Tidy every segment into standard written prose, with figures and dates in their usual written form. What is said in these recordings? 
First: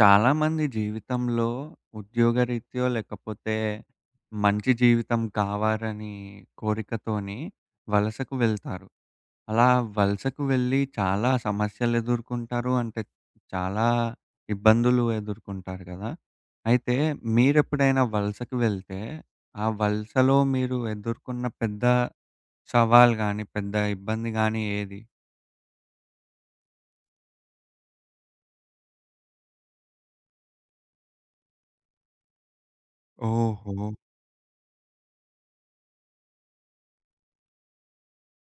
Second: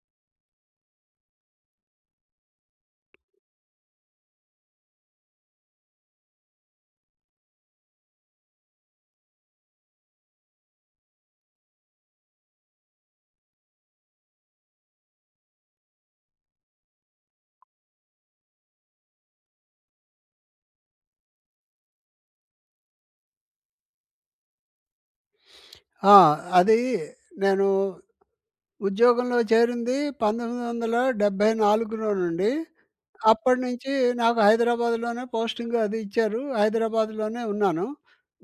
చాలామంది జీవితంలో ఉద్యోగరీత్యో లేకపోతే మంచి జీవితం కావాలని కోరికతోని వలసకు వెళ్తారు. అలా వలసకు వెళ్ళి చాలా సమస్యలు ఎదుర్కొంటారు. అంటే చాలా ఇబ్బందులు ఎదుర్కొంటారు కదా! అయితే మీరెప్పుడైనా వలసకు వెళ్తే ఆ వలసలో మీరు ఎదుర్కొన్న పెద్ద సవాల్ గాని, పెద్ద ఇబ్బంది గాని ఏది? ఆ! అది నేను ఉద్యోగంలో చేరింది 1974 నుండి. ఓహో! అప్పటినుంచి నాకు హైదరాబాద్‌లోనే పోస్టింగ్ అది ఇచ్చారు. హైదరాబాద్‌లోనే ఉన్నాను.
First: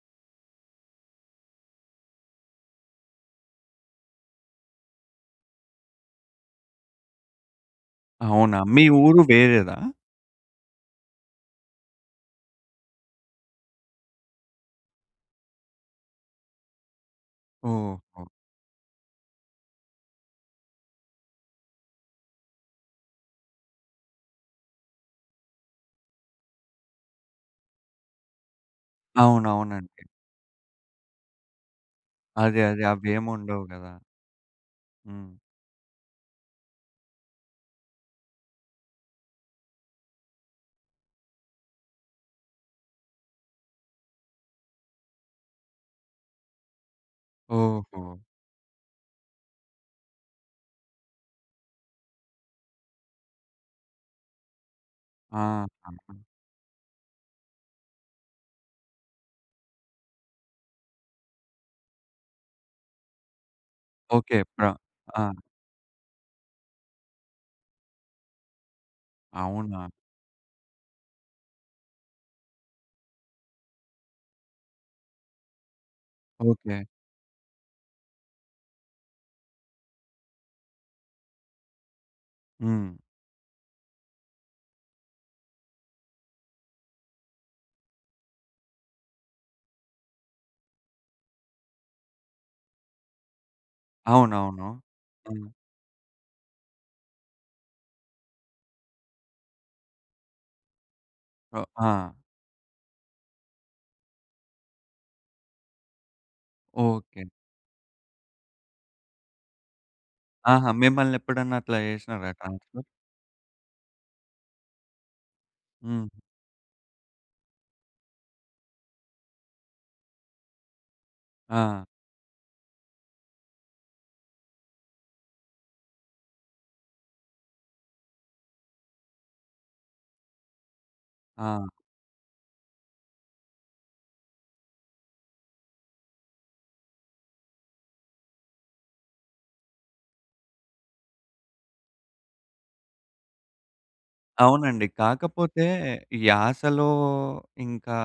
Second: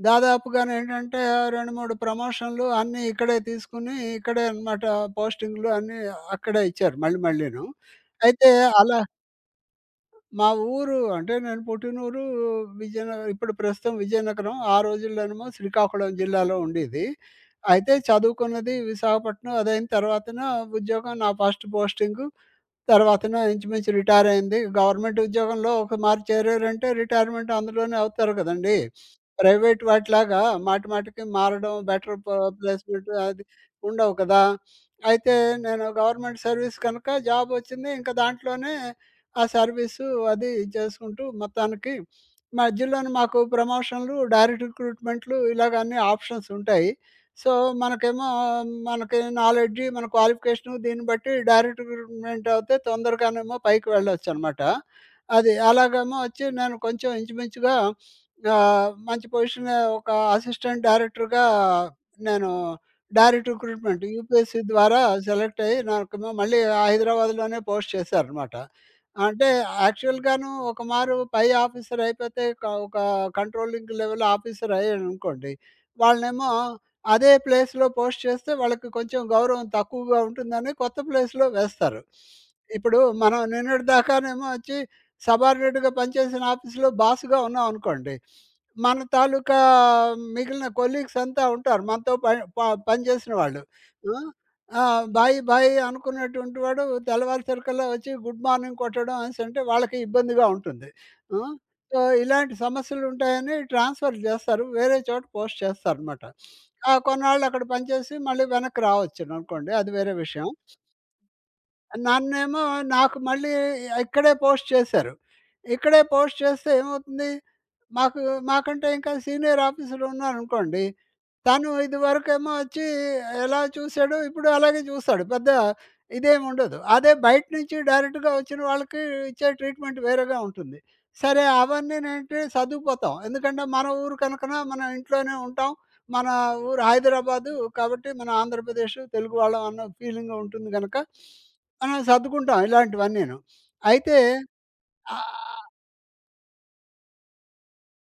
దాదాపుగానేంటంటే 2, 3 ప్రమోషన్‌లు అన్నీ ఇక్కడే తీసుకొని, ఇక్కడే అన్నమాట పోస్టింగ్‌లు అన్నీ అక్కడే ఇచ్చారు మళ్ళీ మళ్ళీను. అయితే అవునా? మీ అలా ఊరు వేరేదా? మా ఊరు అంటే నేను పుట్టిన ఊరు విజయనగరం, ఇప్పుడు ప్రస్తుతం విజయనగరం. ఆ రోజుల్లోనేమో శ్రీకాకుళం జిల్లాలో ఉండేది. అయితే ఓహో! చదువుకున్నది విశాఖపట్నం. అదైన తర్వాతన ఉద్యోగం నా ఫస్ట్ పోస్టింగు తర్వాతనో ఇంచుమించు రిటైర్ అయింది. గవర్నమెంట్ ఉద్యోగంలో ఒక మారు చేరారంటే రిటైర్మెంట్ అందులోనే అవుతారు కదండీ! ప్రైవేట్ అవునవునండి. వాటిలాగా మాటి మాటికి మారడం, బెటర్ అదే. అదే. ప్లేస్‌మెంట్ అది అవేముండవు గదా! ఉండవు కదా! హ్మ్. అయితే నేను గవర్నమెంట్ సర్వీస్ కనుక జాబ్ వచ్చింది. ఇంక దాంట్లోనే ఆ సర్వీసు అది చేసుకుంటూ మొత్తానికి మధ్యలోనే మాకు ప్రమోషన్‌లు, డైరెక్ట్ రిక్రూట్‌మెంట్‌లు ఇలాగ అన్ని ఆప్షన్స్ ఉంటాయి. సో, ఓహో! మనకేమో మనకి నాలెడ్జ్, మన క్వాలిఫికేషను దీన్ని బట్టి డైరెక్ట్ రిక్రూట్‌మెంట్ అవుతే తొందరగానేమో పైకి వెళ్ళొచ్చనమాట. అది. ఆహా! అలాగేమో వచ్చి నేను కొంచెం ఇంచుమించుగా మంచి పొజిషన్ ఒక అసిస్టెంట్ డైరెక్టర్‌గా నేను డైరెక్ట్ రిక్రూట్‌మెంట్ ఓకే. యూపీఎస్‌సి ద్వారా ఆ! సెలెక్ట్ అయ్యి నాకేమో మళ్ళీ హైదరాబాద్‌లోనే పోస్ట్ చేశారనమాట. అంటే అవునా? యాక్చువల్‌గాను ఒక మారు పై ఆఫీసర్ అయిపోతే ఒక కంట్రోలింగ్ లెవెల్ ఆఫీసర్ అయ్యాననుకోండి, వాళ్ళనేమో ఓకే. అదే ప్లేస్‌లో పోస్ట్ చేస్తే వాళ్ళకి కొంచెం గౌరవం తక్కువగా ఉంటుందని కొత్త ప్లేస్‌లో వేస్తారు. హ్మ్. ఇప్పుడు మనం నిన్నటిదాకానేమో వచ్చి సబార్డినేట్‌గా పనిచేసిన ఆఫీస్‌లో బాస్‌గా ఉన్నామనుకోండి. మన తాలూకా మిగిలిన కొలీగ్స్ అంతా ఉంటారు. మనతో ప ప పనిచేసిన వాళ్ళు. ఆ! అవునవును. ఆ! బాయ్ హ్మ్. బాయ్ అనుకున్నటువంటి వాడు తెల్లవారుసరికల్లా వచ్చి గుడ్ మార్నింగ్ కొట్టడం అనేసంటే వాళ్ళకి ఇబ్బందిగా ఉంటుంది. ఆ! ఓహ్! ఆ! సో, ఇలాంటి సమస్యలుంటాయని ట్రాన్స్‌ఫర్ జేస్తారు. వేరే చోట పోస్ట్ చేస్తారనమాట. ఆ! ఓకే. కొన్నాళ్ళు అక్కడ పనిచేసి మళ్ళీ వెనక్కి రావచ్చుననుకోండి. అది వేరే విషయం. ఆహా! మిమ్మల్నెప్పుడన్నా అట్లా జేసినారా నన్నేమో ట్రాన్స్‌ఫర్? నాకు మళ్ళీ ఇక్కడే పోస్ట్ చేశారు. ఇక్కడే హ్మ్. పోస్ట్ చేస్తే ఏమవుతుంది? మాకు మాకంటే ఇంకా సీనియర్ ఆఫీసరున్నారనుకోండి, తను ఆ! ఇదివరకేమో వచ్చి ఎలా చూసాడో ఇప్పుడు అలాగే చూస్తాడు. పెద్ద ఇదేమి ఉండదు. అదే బయట నుంచి డైరెక్ట్‌గా వచ్చిన వాళ్ళకి ఇచ్చే ట్రీట్‌మెంట్ వేరేగా ఉంటుంది. సరే ఆ! అవన్నీనేంటి సర్దుకుపోతాం. ఎందుకంటే మన ఊరు కనుకన మనం ఇంట్లోనే ఉంటాం. మన ఊరు హైదరాబాదు కాబట్టి మన ఆంధ్రప్రదేశ్ తెలుగు వాళ్ళం అన్న ఫీలింగ్ ఉంటుంది గనక మనం సర్దుకుంటాం ఇలాంటివన్నీను. అయితే అవునండి. ఆహ్ కాకపోతే యాసలో ఇంకా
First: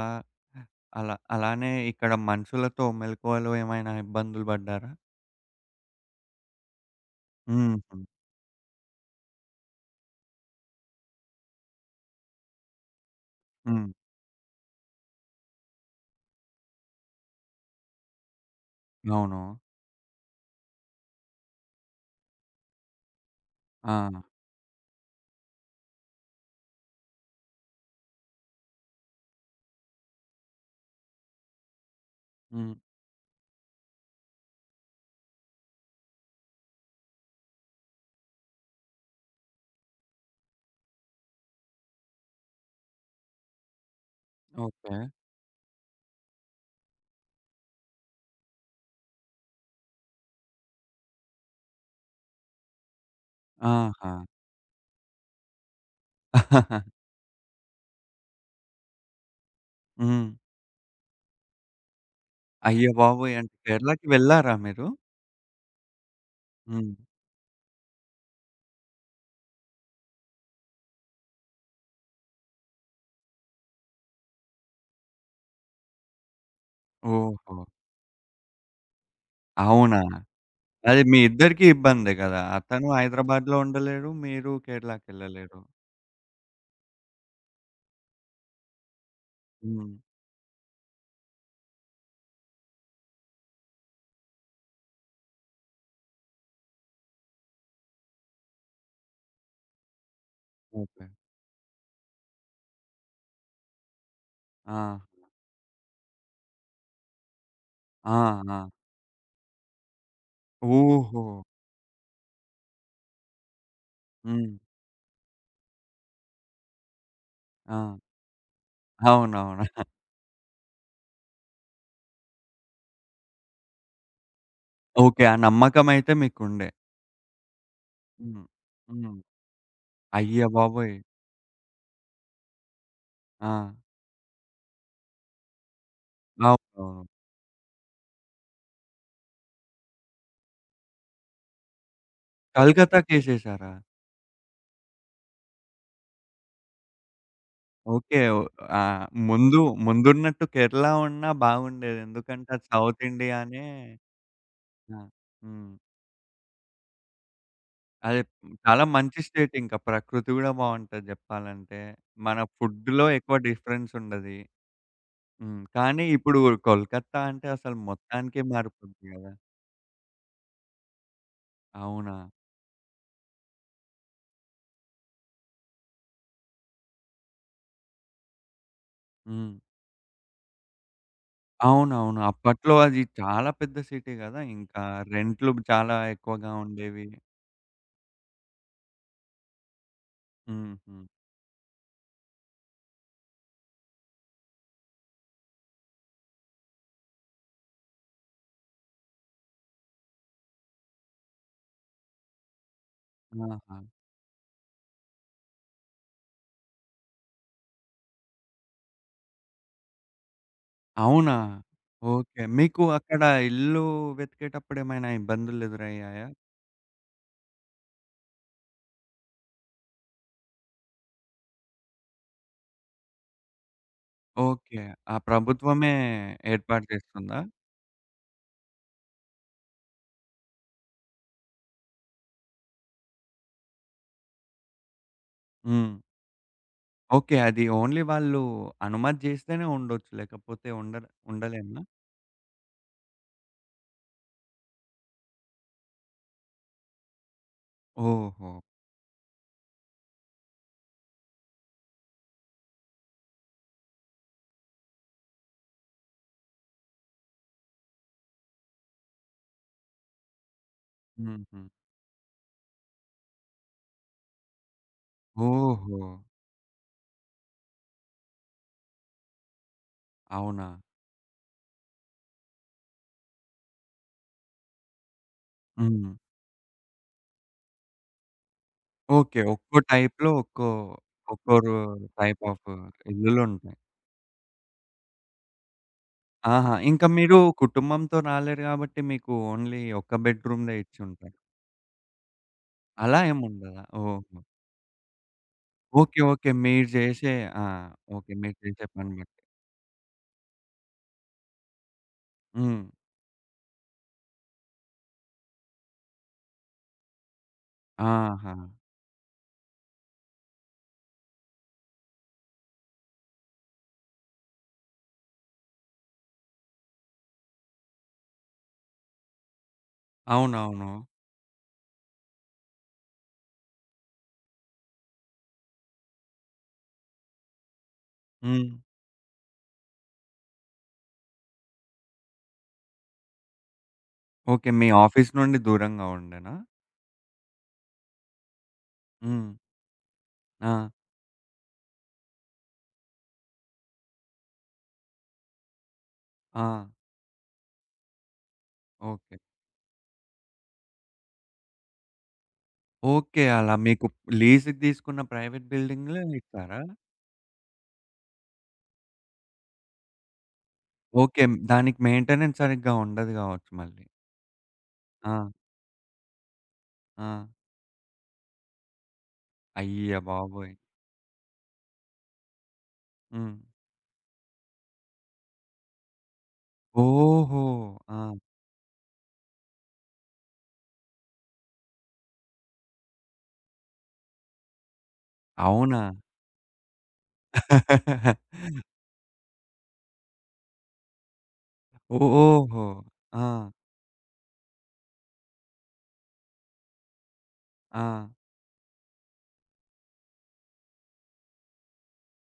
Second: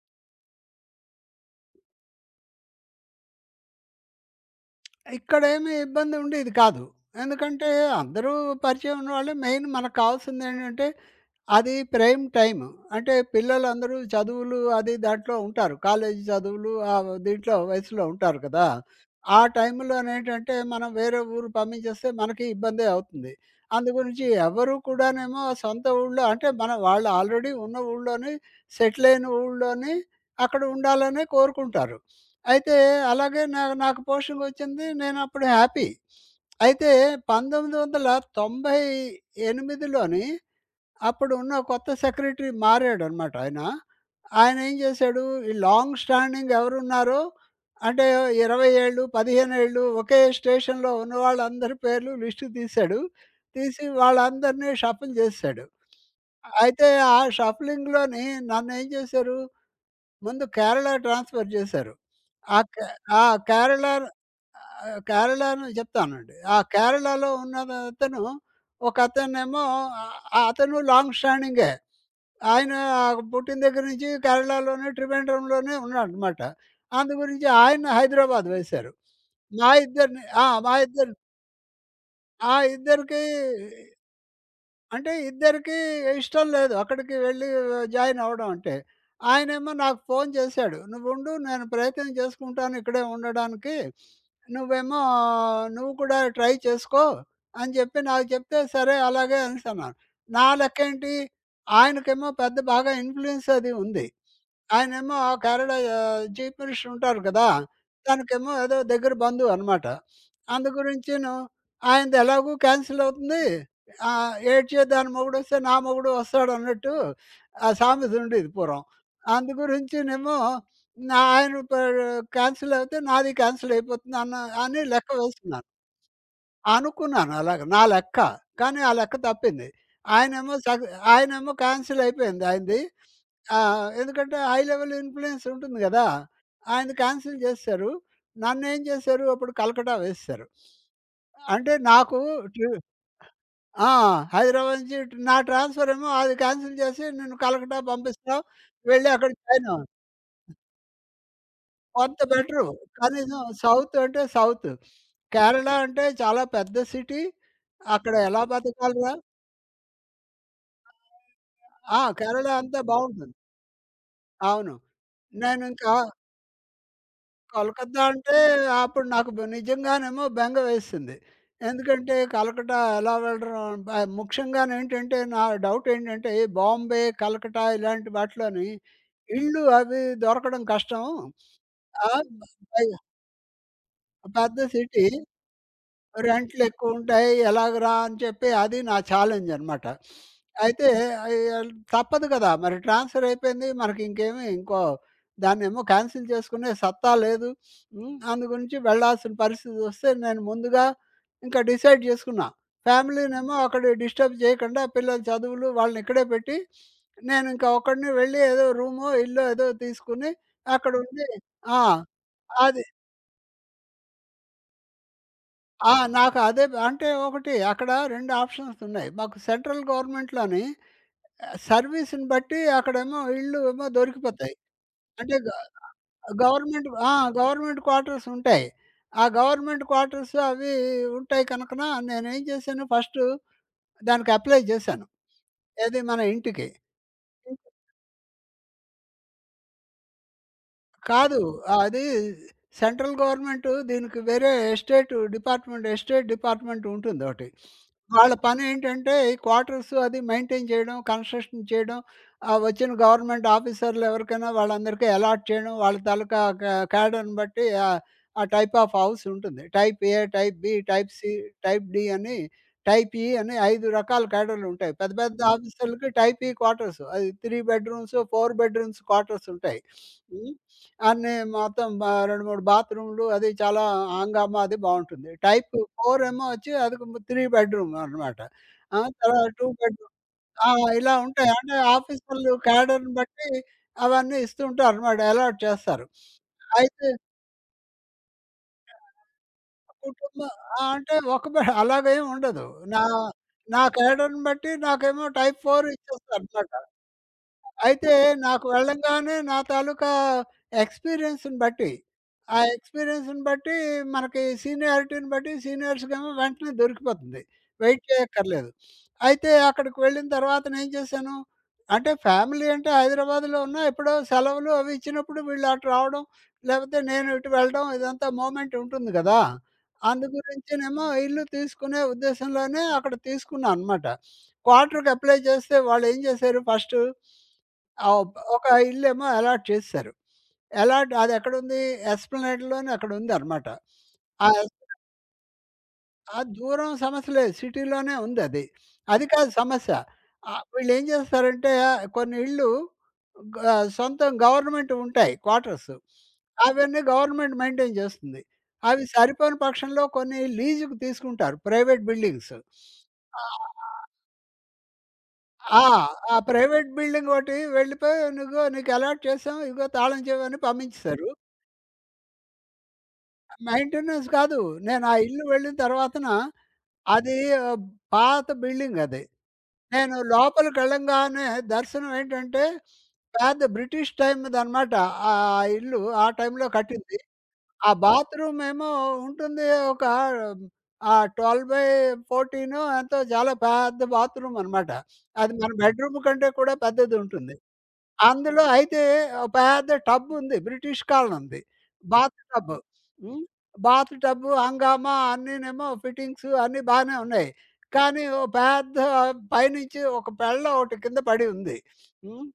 అలా అలానే ఇక్కడ మనుషులతో మెలకువలో ఏమైనా ఇబ్బందులు పడ్డారా? ఇక్కడేమి ఇబ్బంది ఉండేది కాదు. ఎందుకంటే హుహు. అందరూ పరిచయం ఉన్నవాళ్ళే. మెయిన్ మనకు కావాల్సిందేంటంటే అది ప్రైమ్ టైమ్. అంటే హ్మ్. పిల్లలందరూ చదువులు అది దాంట్లో ఉంటారు. కాలేజీ చదువులు దీంట్లో వయసులో ఉంటారు కదా! ఆ అవును. టైంలోనేంటంటే మనం వేరే ఊరు పంపించేస్తే మనకి ఇబ్బందే అవుతుంది. ఆ! అందుగురించి ఎవరు కూడానేమో సొంత ఊళ్ళో అంటే మన వాళ్ళు ఆల్రెడీ ఉన్న ఊళ్ళోని సెటిల్ అయిన ఊళ్ళోని అక్కడ ఉండాలనే కోరుకుంటారు. హ్మ్. అయితే అలాగే నాకు పోషన్‌గొచ్చింది. నేనప్పుడు హ్యాపీ. అయితే 1998లోని అప్పుడున్న కొత్త సెక్రటరీ మారాడనమాట ఆయన. ఆయన ఏం ఓకే. చేశాడు, ఈ లాంగ్ స్టాండింగ్ ఎవరున్నారో అంటే 20 ఏళ్ళు, 15 ఏళ్ళు ఒకే స్టేషన్‌లో ఉన్న వాళ్ళందరి పేర్లు లిస్టు తీశాడు. తీసి ఆహా! వాళ్ళందరినీ షఫుల్ చేసేశాడు. అయితే ఆ షఫ్లింగ్‌లోని నన్నేం చేశారు, హ్మ్. ముందు కేరళ ట్రాన్స్‌ఫర్ చేశారు. ఆ కే అయ్య ఆ! బాబోయ్! అంటే కేరళకి కేరళను వెళ్లారా మీరు? కేరళను చెప్తానండి. ఆ హ్మ్. కేరళలో ఉన్న అతను ఒకతనేమో ఆహ్, అతను లాంగ్ స్టాండింగే. ఆయన ఆ పుట్టిన దగ్గర నుంచి కేరళలోనే, ట్రివేండ్రంలోనే ఉన్నాడనమాట. అందు గురించి ఓహో! ఆయన హైదరాబాద్ వేశారు. మా అవునా? ఇద్దరిని ఆ! మా అది ఇద్దరు మీ ఇద్దరికీ ఇబ్బందే గదా! ఆ! అతను ఇద్దరికి హైదరాబాద్‌లో ఉండలేడు. మీరు అంటే కేరళకెళ్ళలేరు. ఇద్దరికీ ఇష్టం లేదు అక్కడికి వెళ్ళి జాయిన్ అవ్వడం అంటే. ఆయనేమో హ్మ్. నాకు ఫోను చేశాడు. "నువ్వుండు నేను ప్రయత్నం చేసుకుంటాను ఇక్కడే ఉండడానికి. నువ్వేమో నువ్వు కూడా ట్రై చేసుకో" అని చెప్పి నాకు చెప్తే సరే అలాగే అనేసన్నాను. నా ఓకే. లెక్కేంటి, ఆయనకేమో పెద్ద బాగా ఇన్‌ఫ్లుయెన్స్ అది ఉంది. ఆ! ఆయనేమో ఆ కేరళ చీఫ్ మినిస్టర్ ఉంటారు కదా! ఆ! తనకేమో ఆ! ఏదో దగ్గర బంధువు అనమాట. అందు ఓహో! గురించిను ఆయనది ఎలాగూ క్యాన్సిల్ అవుతుంది. హ్మ్. "ఏడ్చే దాని మొగుడొస్తే నా మొగుడు వస్తాడన్నట్టు" ఆ ఆ! సామెత ఉండేది పూర్వం. అందు అవునవును. గురించినేమో నా ఆయన ప క్యాన్సిల్ అయితే నాది క్యాన్సిల్ అయిపోతుంది అని లెక్క ఓకే. ఆ వేసుకున్నాను. నమ్మకం అయితే మీకుండే. అనుకున్నాను అలాగా. నా లెక్క. హ్మ్. కానీ ఆ లెక్క హ్మ్. తప్పింది. అయ్య ఆయనేమో సగ బాబోయ్! ఆయనేమో క్యాన్సిల్ అయిపోయింది ఆయనది. ఆ! ఎందుకంటే హై లెవెల్ ఇన్‌ఫ్లుయెన్స్ ఉంటుంది గదా! ఆయనది అవునవును. క్యాన్సిల్ జేసేశారు. నన్నేం జేశారు అప్పుడు కలకట్టా వేసేశారు. అంటే నాకు ట్యూ కలకత్తాకేసేసారా? ఆ! హైదరాబాద్ నుంచి నా ట్రాన్స్‌ఫర్ ఏమో అది క్యాన్సిల్ జేసి నన్ను కలకట్టా ఓకే. పంపిస్తాం. ఓహ్! ఆహ్, వెళ్లి అక్కడ ముందు జాయిన్ అవ్వాలి. ముందున్నట్టు 'కేరళ' ఉన్నా బాగుండేది. కొంత ఎందుకంటే అది బెటరు. సౌత్ కనీసం ఇండియానే సౌత్ అంటే సౌత్. ఆ! కేరళ హ్మ్. అంటే చాలా పెద్ద సిటీ. అక్కడ అదే ఎలా చాలా బతకాలిరా? మంచి స్టేట్ ఇంకా. ప్రకృతి గూడా బావుంటది జెప్పాలంటే. ఆ! మన కేరళ అంతా ఫుడ్‌లో బావుంటుంది. ఎక్కువ డిఫరెన్స్ ఉండది. అవును. హ్మ్. నేనింకా కానీ ఇప్పుడు 'కోల్కత్తా' అంటే అసలు కలకత్తా అంటే మొత్తానికే మారిపోద్ది అప్పుడు నాకు గదా! నిజంగానేమో బెంగ వేసింది. ఎందుకంటే అవునా? కలకట్టా ఎలా వెళ్ళడం, ముఖ్యంగానేంటంటే నా డౌట్ ఏంటంటే బాంబే, కలకట్టా ఇలాంటి వాటిలోని హ్మ్. ఇళ్ళు అవి దొరకడం కష్టం. ఆ! అవునవును. అప్పట్లో పైగా అది చాలా పెద్ద సిటీ గదా! పెద్ద ఇంకా సిటీ. రెంట్లు చాలా ఎక్కువగా ఉండేవి. రెంట్లెక్కువుంటాయి. ఎలాగరా అని చెప్పి అది నా ఛాలెంజనమాట. అయితే హుహు. తప్పదు కదా! మరి ట్రాన్స్‌ఫర్ అయిపోయింది. మనకింకేమి ఇంకో దాన్నేమో క్యాన్సిల్ చేసుకునే సత్తా లేదు. హ్మ్. అందు గురించి వెళ్ళాల్సిన పరిస్థితొస్తే నేను ముందుగా ఇంకా డిసైడ్ చేసుకున్నా. ఫ్యామిలీనేమో ఆహా! అక్కడ డిస్టర్బ్ చేయకుండా పిల్లల చదువులు వాళ్ళనిక్కడే పెట్టి, నేనింకా ఒక్కడిని వెళ్ళి ఏదో రూమో, ఇల్లో ఏదో తీసుకొని అక్కడుండి అవునా? ఆ! ఓకే. మీకు అది అక్కడ ఇల్లు వెతికేటప్పుడు ఏమైనా ఆ! ఇబ్బందులెదురయ్యాయా? నాకు అదే అంటే ఒకటి అక్కడ 2 ఆప్షన్స్ ఉన్నాయి. మాకు సెంట్రల్ గవర్నమెంట్‌లోని సర్వీస్‌ని బట్టి అక్కడేమో ఇళ్ళు ఏమో దొరికిపోతాయి. ఓకే. ఆ అంటే ప్రభుత్వమే ఏర్పాటు గవర్నమెంట్ ఆ! చేస్తుందా? గవర్నమెంట్ క్వార్టర్స్ ఉంటాయి. ఆ గవర్నమెంట్ క్వార్టర్స్ అవి ఉంటాయి కనుకన నేనేం చేశాను ఫస్టు దానికి అప్లై చేశాను. హ్మ్. ఏది మన ఇంటికి. ఓకే. అది ఓన్లీ వాళ్ళు అనుమతి జేస్తేనే ఉండొచ్చు. లేకపోతే ఉండరు కాదు. ఉండలేమా? అది సెంట్రల్ గవర్నమెంట్ దీనికి వేరే ఎస్టేట్ డిపార్ట్మెంట్ ఉంటుందోటి. వాళ్ళ ఓహో! పనేంటంటే ఈ క్వార్టర్స్ అది మెయింటైన్ చేయడం, కన్స్ట్రక్షన్ చేయడం, వచ్చిన గవర్నమెంట్ ఆఫీసర్లు ఎవరికైనా వాళ్ళందరికీ అలాట్ చేయడం, వాళ్ళ తాలూకా క్యాడర్‌ని బట్టి ఆ టైప్ ఆఫ్ హౌస్ ఉంటుంది. Type A, type B, type C, హుహు. టైప్ డి అని, టైప్ ఇ అని 5 రకాల క్యాడర్‌లుంటాయి. పెద్ద పెద్ద ఓహో! ఆఫీసర్లకి టైప్ ఇ క్వార్టర్స్. అది 3 బెడ్‌రూమ్స్, 4 బెడ్‌రూమ్స్ క్వార్టర్స్ ఉంటాయి. హ్మ్. అవునా? అన్నీ మొత్తం 2, 3 బాత్రూమ్‌లు అది చాలా హంగామా అది బావుంటుంది. టైప్ హ్మ్. 4 ఏమో వచ్చి అది 3 బెడ్‌రూమ్ అనమాట. ఆ! ఓకే. తర్వాత 2 ఒక్కో బెడ్‌రూమ్ టైప్‌లో ఒక్కో ఆ! ఇలా ఉంటాయి. ఒక్కో రో అంటే టైప్ ఆఫీసర్లు ఆఫ్ క్యాడర్‌ని బట్టి ఇల్లులుంటాయి. అవన్నీ ఇస్తూ ఉంటారనమాట. అలాట్ చేస్తారు. ఆహా! ఇంకా అయితే మీరు కుటుంబంతో రాలేరు గాబట్టి మీకు ఓన్లీ ఒక్క కుటుంబ బెడ్‌రూమ్‌దే ఆ! అంటే ఇచ్చుంటారు. ఒక బె అలాగేం ఉండదు. నా అలా ఏముండదా? నా ఓహో! క్యాడర్‌ని బట్టి నాకేమో టైప్ 4 ఓకే. ఓకే. ఇచ్చేస్తారనమాట. మీరు జేసే ఆ! అయితే ఓకే. మీరు నాకు చేసే పని వెళ్ళంగానే బట్టి. నా తాలూకా ఎక్స్‌పీరియన్స్‌ని బట్టి, ఆ హ్మ్. ఎక్స్‌పీరియన్స్‌ని బట్టి మనకి సీనియారిటీని బట్టి సీనియర్స్‌కేమో వెంటనే దొరికిపోతుంది. వెయిట్ ఆహా! చేయక్కర్లేదు. అయితే అక్కడికి వెళ్ళిన తర్వాతనేం చేశాను, అంటే ఫ్యామిలీ అంటే హైదరాబాద్‌లో ఉన్నా ఎప్పుడో సెలవులు అవి ఇచ్చినప్పుడు వీళ్ళు అటు రావడం, లేకపోతే నేను ఇటు వెళ్ళడం ఇదంతా మూమెంట్ ఉంటుంది గదా! అవునవును. అందుగురించినేమో ఇల్లు తీసుకునే ఉద్దేశంలోనే అక్కడ తీసుకున్నా అనమాట. క్వార్టర్‌కి అప్లై చేస్తే వాళ్ళేం చేశారు ఫస్టు ఆవ్ ఒక హ్మ్. ఇల్లేమో అలాట్ చేసేశారు. అలాట్ అదెక్కడుంది? ఎస్ప్లనేడ్‌లోనే అక్కడుందనమాట. ఆ ఓకే. ఎస్ మీ ఆఫీస్ నుండి దూరంగా ఆ ఉండేనా? దూరం సమస్య లేదు. సిటీలోనే ఉందది. అది అది హ్మ్. కాదు సమస్య. ఆ! వీళ్ళేం చేస్తారంటే ఆ, కొన్ని ఇళ్ళు గ సొంతం గవర్నమెంట్‌వుంటాయి క్వార్టర్స్. ఆ! అవన్నీ గవర్నమెంట్ మెయింటైన్ చేస్తుంది. అవి ఓకే. సరిపోని పక్షంలో కొన్ని లీజుకు తీసుకుంటారు ప్రైవేట్ బిల్డింగ్స్. ఓకే. ఆ! అలా మీకు లీజుకి తీసుకున్న ప్రైవేట్ ఆ! బిల్డింగ్‌లే ఆ ఇస్తారా? ప్రైవేట్ బిల్డింగ్ ఒకటి వెళ్ళిపోయి "ఇదిగో నీకు అలాట్ చేసాం. ఇదిగో తాళం చెవి" అని పంపించేసారు. ఓకే. దానికి మెయింటెనెన్స్ సరిగ్గా ఉండదు గావచ్చు మళ్ళీ. మెయింటెనెన్స్ కాదు. నేను ఆ ఆ! ఇల్లు వెళ్ళిన తర్వాతన ఆ! అది ఆహ్, పాత బిల్డింగ్ అది. నేను అయ్య బాబోయ్! లోపలికెళ్ళంగానే దర్శనం ఏంటంటే హ్మ్. పెద్ద బ్రిటిష్ టైమ్‌దనమాట. ఆ ఇల్లు ఆ టైంలో కట్టింది. ఓహో! ఆ ఆ! బాత్రూమ్ ఏమో ఉంటుంది ఒక 12/14 ఎంతో చాలా పెద్ద బాత్రూమ్ అనమాట. అది మన అవునా? బెడ్‌రూమ్ కంటే కూడా పెద్దది ఉంటుంది. అందులో అయితే ఓ పెద్ద టబ్బుంది. బ్రిటిష్ కాలనింది. Bath tub. ఓహో! ఆ! హ్మ్. బాత్ టబ్, హంగామా అన్నీనేమో ఫిట్టింగ్స్ అన్నీ బానే ఉన్నాయి. ఆ! కానీ ఓ పెద్ద పైనుంచి ఒక ఒకటి కింద పడి ఉంది. హ్మ్.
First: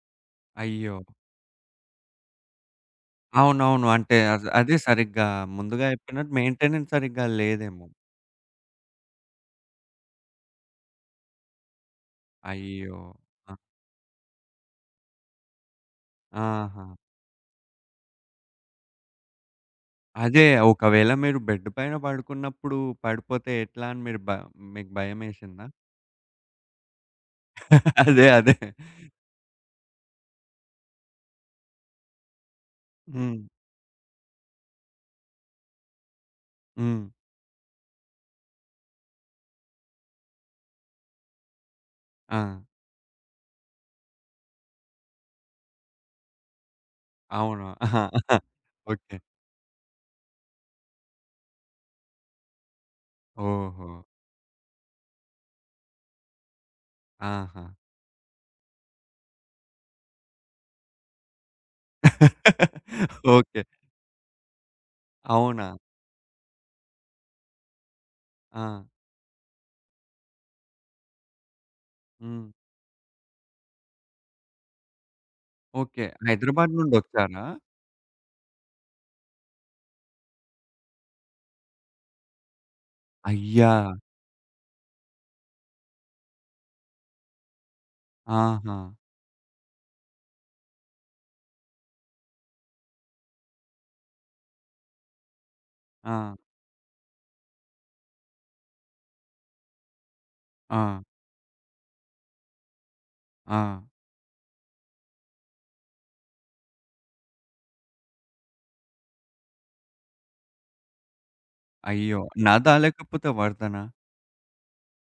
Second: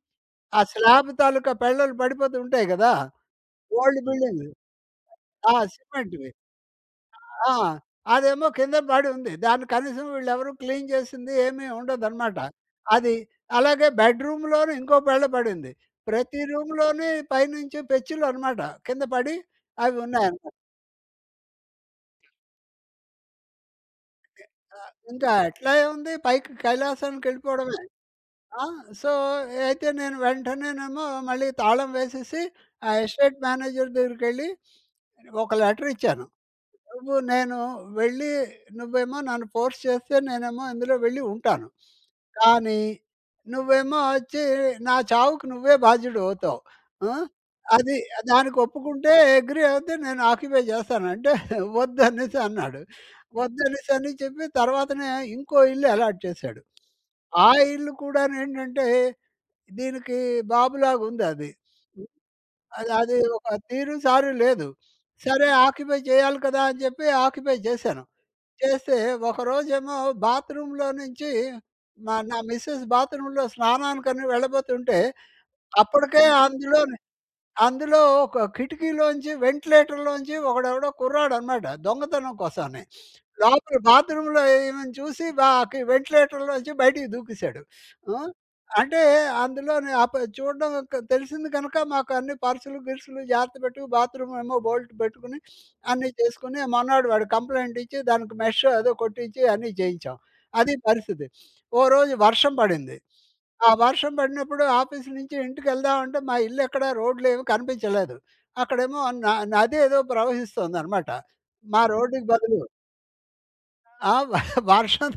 ఆ అయ్యో! స్లాబ్ తాలూకా పెళ్ళలు పడిపోతూ ఉంటాయి గదా! అవునవును. ఓల్డ్ అంటే బిల్డింగ్‌లు. అదే సరిగ్గా ఆ! ముందుగా సిమెంట్‌వి. చెప్పినట్టు మెయింటెనెన్స్ సరిగ్గా ఆ! లేదేమో. అదేమో కింద పడి ఉంది. దాన్ని కనీసం వీళ్ళెవరు క్లీన్ చేసింది ఏమీ ఉండదనమాట. అయ్యో! అది ఆ! అలాగే బెడ్‌రూమ్‌లోను ఇంకో బెల్ల పడింది. ప్రతి ఆహా! రూమ్‌లోని పైనుంచి పెచ్చులనమాట కింద పడి అవి అదే ఉన్నాయనమాట. ఒకవేళ మీరు బెడ్ పైన పడుకున్నప్పుడు పడిపోతే ఎట్లా అని మీరు బ మీకు ఇంకా భయమేసిందా? ఎట్లా ఏముంది, పైకి కైలాసానికెళ్ళిపోవడమే. అదే. అదే. ఆ! సో, అయితే నేను వెంటనేనేమో మళ్ళీ తాళం వేసేసి ఆ హ్మ్. ఎస్టేట్ మేనేజర్ దగ్గరికెళ్ళి ఒక లెటరిచ్చాను. హ్మ్. నేను వెళ్ళి నువ్వేమో నన్ను ఫోర్స్ చేస్తే నేనేమో ఇందులో వెళ్ళి ఉంటాను. ఆ! కానీ నువ్వేమో వచ్చి నా చావుకి నువ్వే బాధ్యుడివి అవుతావు. ఆ! అవును. అది ఆహా! దానికి ఒప్పుకుంటే ఓకే. అగ్రీ అయితే నేను ఆక్యుపై చేస్తాను. అంటే వద్దనేసి అన్నాడు. ఓహో! వద్దనేసని చెప్పి తర్వాతనే ఇంకో ఇల్లు అలాట్ చేశాడు. ఆ ఆహా! ఇల్లు కూడానేంటంటే దీనికి బాబులాగుందది. అది అది ఒక ఓకే. తీరు సారు లేదు. సరే అవునా? ఆక్యుపై చేయాలి కదా అని చెప్పి ఆక్యుపై చేశాను. ఆ! చేస్తే ఒకరోజేమో బాత్రూమ్‌లో నుంచి నా హ్మ్. మిసెస్ బాత్రూమ్‌లో స్నానానికని వెళ్ళబోతుంటే ఓకే. అప్పటికే హైదరాబాద్ అందులోని నుండొచ్చారా? అందులో ఒక కిటికీలోంచి వెంటిలేటర్‌లోంచి ఒకడెవడో కుర్రాడనమాట దొంగతనం కోసమని అయ్యా! లోపల బాత్రూమ్‌లో ఈమెను చూసి బా కి వెంటిలేటర్‌లోంచి బయటికి దూకేశాడు. ఆ! ఆహా! అంటే అందులోని చూడడం తెలిసింది గనుక మాకు అన్ని పర్సులు, గిర్సులు జాగ్రత్త పెట్టుకు బాత్రూమ్ ఏమో బోల్ట్ పెట్టుకుని అన్నీ ఆ! చేసుకుని మొన్నాడు వాడు కంప్లెయింట్ ఇచ్చి దానికి మెష్ అదో కొట్టించి అన్నీ చేయించాం. అది ఆ! పరిస్థితి. ఓ రోజు వర్షం పడింది. ఆ! ఆ వర్షం పడినప్పుడు ఆఫీస్ నుంచి ఇంటికెళ్దామంటే మా ఇల్లెక్కడ, రోడ్లేమి కనిపించలేదు. అక్కడేమో నది ఏదో ప్రవహిస్తోందనమాట మా అయ్యో! రోడ్డుకి బదులు. నదా లేకపోతే వరదనా? ఆ! వర్షం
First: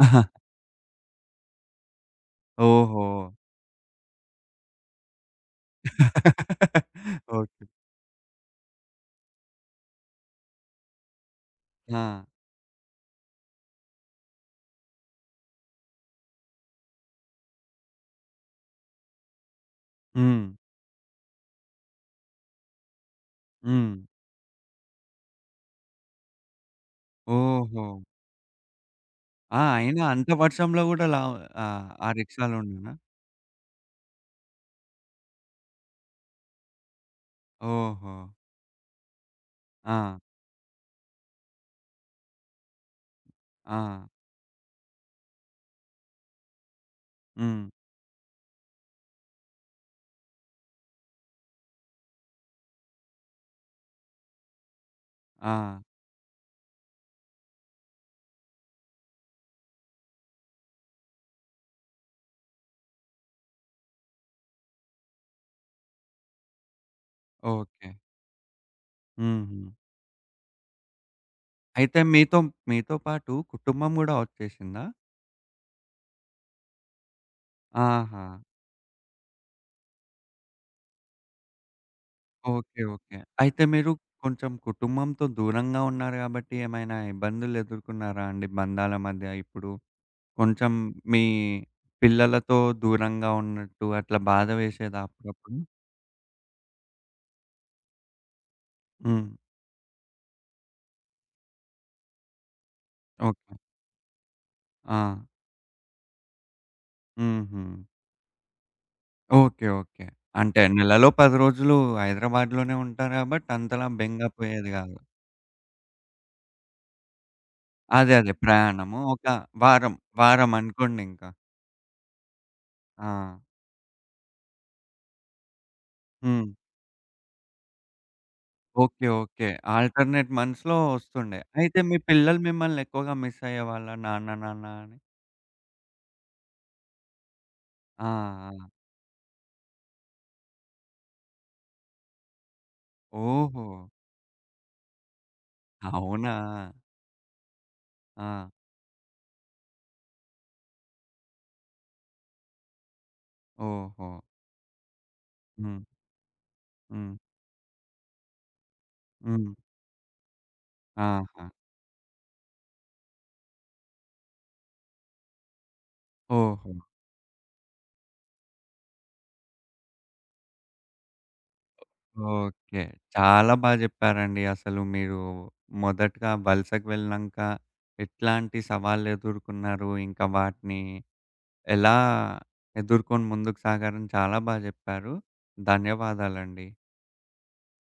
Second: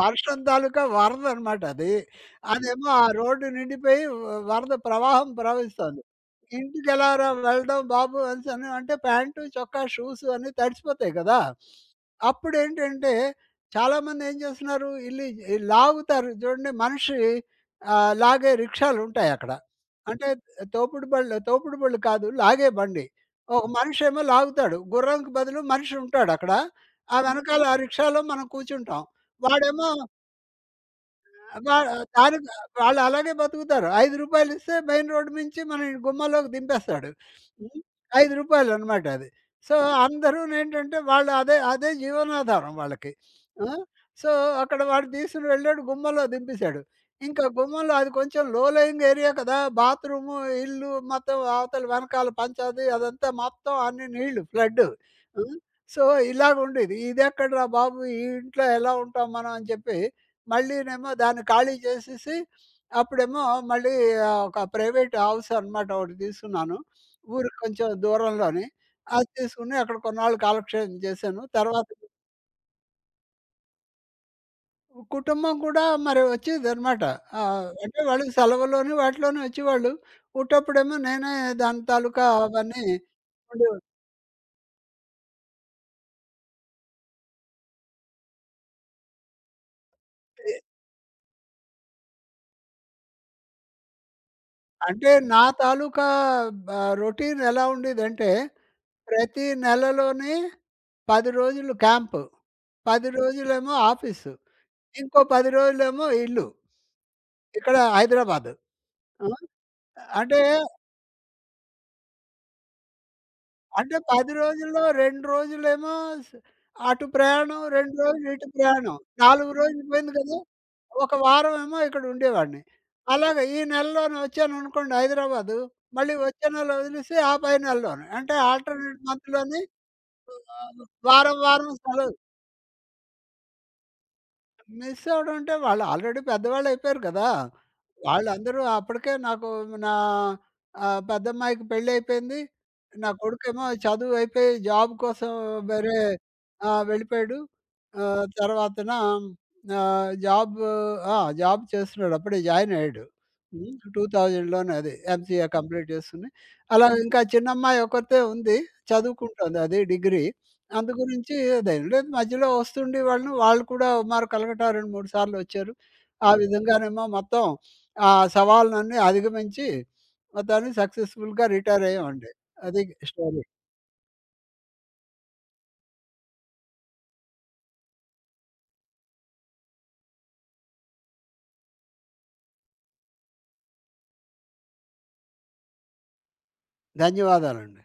వర్షం తాలూకా వరద అనమాట అది. అదేమో ఆ ఓహో! రోడ్డు నిండిపోయి వరద ప్రవాహం ప్రవహిస్తోంది. ఇంటికెలారా ఓకే. వెళ్దాం బాబు అనేసని అంటే ప్యాంటు, చొక్కా, షూస్ అన్నీ తడిసిపోతాయి కదా! ఆ! అప్పుడేంటంటే చాలామంది ఏం చేస్తున్నారు ఈ లాగుతారు చూడండి మనిషి, లాగే రిక్షాలుంటాయక్కడ. అంటే హ్మ్. తోపుడు బళ్ళు కాదు, లాగే బండి. ఒక హ్మ్. మనిషేమో లాగుతాడు. గుర్రంకి బదులు మనిషి ఉంటాడక్కడ. ఆ వెనకాల ఆ ఓహో! రిక్షాలో మనం కూర్చుంటాం. ఆ! వాడేమో అయినా అంత వర్షంలో గూడా లా వా ఆహ్, ఆ దానికి రిక్షాలోనేనా? వాళ్ళు అలాగే బతుకుతారు. రూ. 5 ఇస్తే మెయిన్ రోడ్ నుంచి మన గుమ్మలోకి దింపేస్తాడు. హ్మ్. ఓహో! రూ. 5 అది. సో, ఆ! అందరూనేంటంటే వాళ్ళు అదే అదే జీవనాధారం వాళ్ళకి. ఆ! ఆ! సో, అక్కడ వాడు తీసుకొని వెళ్ళాడు గుమ్మలో దింపేసాడు. ఇంకా హ్మ్. గుమ్మంలో అది కొంచెం లో లేయింగ్ ఏరియా కదా! బాత్రూము, ఇల్లు మొత్తం అవతల వెనకాల పంచాది అదంతా మొత్తం అన్ని నీళ్లు ఫ్లడ్డు. ఆ! హ్మ్. సో, ఇలాగుండేది. ఇదెక్కడరా బాబు! ఈ ఇంట్లో ఎలా ఉంటాం మనం అని చెప్పి మళ్ళీనేమో దాన్ని ఖాళీ చేసేసి అప్పుడేమో మళ్ళీ ఒక ప్రైవేట్ హౌస్ అనమాట ఒకటి తీసుకున్నాను. ఊరికి కొంచెం ఓకే. దూరంలోని. అది హుహు. తీసుకొని అక్కడ కొన్నాళ్ళు కాలక్షేపం చేశాను. తర్వాత అయితే మీతో మీతో పాటు కుటుంబం గూడా వచ్చేసిందా? కుటుంబం కూడా మరి వచ్చేదనమాట. అంటే వాళ్ళు ఆహా! సెలవుల్లోని వాటిలోనే వచ్చేవాళ్ళు. ఉట్టప్పుడేమో నేనే దాని తాలూకా ఓకే. అవన్నీ ఓకే. అయితే ఉండేవి. మీరు కొంచెం కుటుంబంతో దూరంగా ఉన్నారు గాబట్టి ఏమైనా ఇబ్బందులు ఎదుర్కున్నారా అండి బంధాల మధ్య? ఇప్పుడు కొంచెం మీ పిల్లలతో దూరంగా ఉన్నట్టు అట్లా బాధ వేసేదా అంటే నా అప్పుడప్పుడు? తాలూకా బ రొటీన్ ఎలా ఉండేదంటే హ్మ్. ప్రతి నెలలోని 10 రోజులు క్యాంపు. 10 ఓకే. రోజులేమో ఆఫీసు. ఆ! ఇంకో 10 రోజులేమో ఇల్లు. హుహు. ఇక్కడ హైదరాబాదు. ఆ! ఓకే. ఓకే. అంటే అంటే నెలలో 10 రోజులు హైదరాబాద్‌లోనే ఉంటారు గాబట్టి అంతలా అంటే బెంగ 10 పోయేది రోజుల్లో గాదు. 2 రోజులేమో స్ అటు ప్రయాణం, 2 అదే. రోజులు అదే. ఇటు ప్రయాణం. ప్రయాణము 4 రోజులు వారం, పోయింది కదా! వారం ఒక అనుకోండింకా. వారం ఏమో ఇక్కడ ఉండేవాడిని. ఆ! అలాగే ఈ నెలలోనే వచ్చాననుకోండి హైదరాబాదు. మళ్ళీ వచ్చే హ్మ్. నెల వదిలేసి ఆ పై నెలలోనే. అంటే ఆల్టర్‌నేట్ ఓకే. ఓకే. మంత్‌లోని ఆల్టర్‌నేట్ మంత్స్‌లో ఆహ్, వారం వస్తుండే. వారం అయితే మీ సెలవు. పిల్లలు మిమ్మల్ని ఎక్కువగా మిస్ అయ్యేవాళ్ళా? నాన్న నాన్న అని? మిస్ అవ్వడం అంటే వాళ్ళు ఆల్రెడీ పెద్దవాళ్ళయిపోయారు కదా! ఆ! వాళ్ళందరూ ఆ! అప్పటికే నాకు నా పెద్దమ్మాయికి పెళ్ళయిపోయింది. నా కొడుకేమో ఓహో! చదువు అయిపోయి జాబ్ కోసం వేరే అవునా? ఆ! వెళ్ళిపోయాడు. ఆ! తర్వాతన ఆహ్, జాబ్ ఆ! జాబ్ చేస్తున్నాడు. అప్పుడే జాయిన్ అయ్యాడు. హ్మ్. ఓహో! 2000లోనే అది ఎంసీఏ హ్మ్. కంప్లీట్ చేసుకుని. అలా హ్మ్. ఇంకా చిన్నమ్మాయి ఒకతే ఉంది. హ్మ్. చదువుకుంటోంది అది డిగ్రీ. అందు గురించి ఆహా! అదేం లేదు మధ్యలో వస్తుండి వాళ్ళను, వాళ్ళు కూడా మరి కలకట్టా 2, 3 సార్లు వచ్చారు. ఆ హ్మ్. ఓహో! విధంగానేమో మొత్తం ఆ సవాలునన్నీ అధిగమించి మొత్తానికి సక్సెస్‌ఫుల్‌గా రిటైర్ అయ్యామండి. ఓకే. అది స్టోరీ. చాలా బా జెప్పారండి. అసలు మీరు మొదటగా వలసకు వెళ్ళినంక ఎట్లాంటి సవాళ్ళెదుర్కున్నారు? ఇంకా వాటిని ఎలా ఎదుర్కొని ముందుకు సాగారని చాలా బా జెప్పారు. ధన్యవాదాలండి. ధన్యవాదాలండి.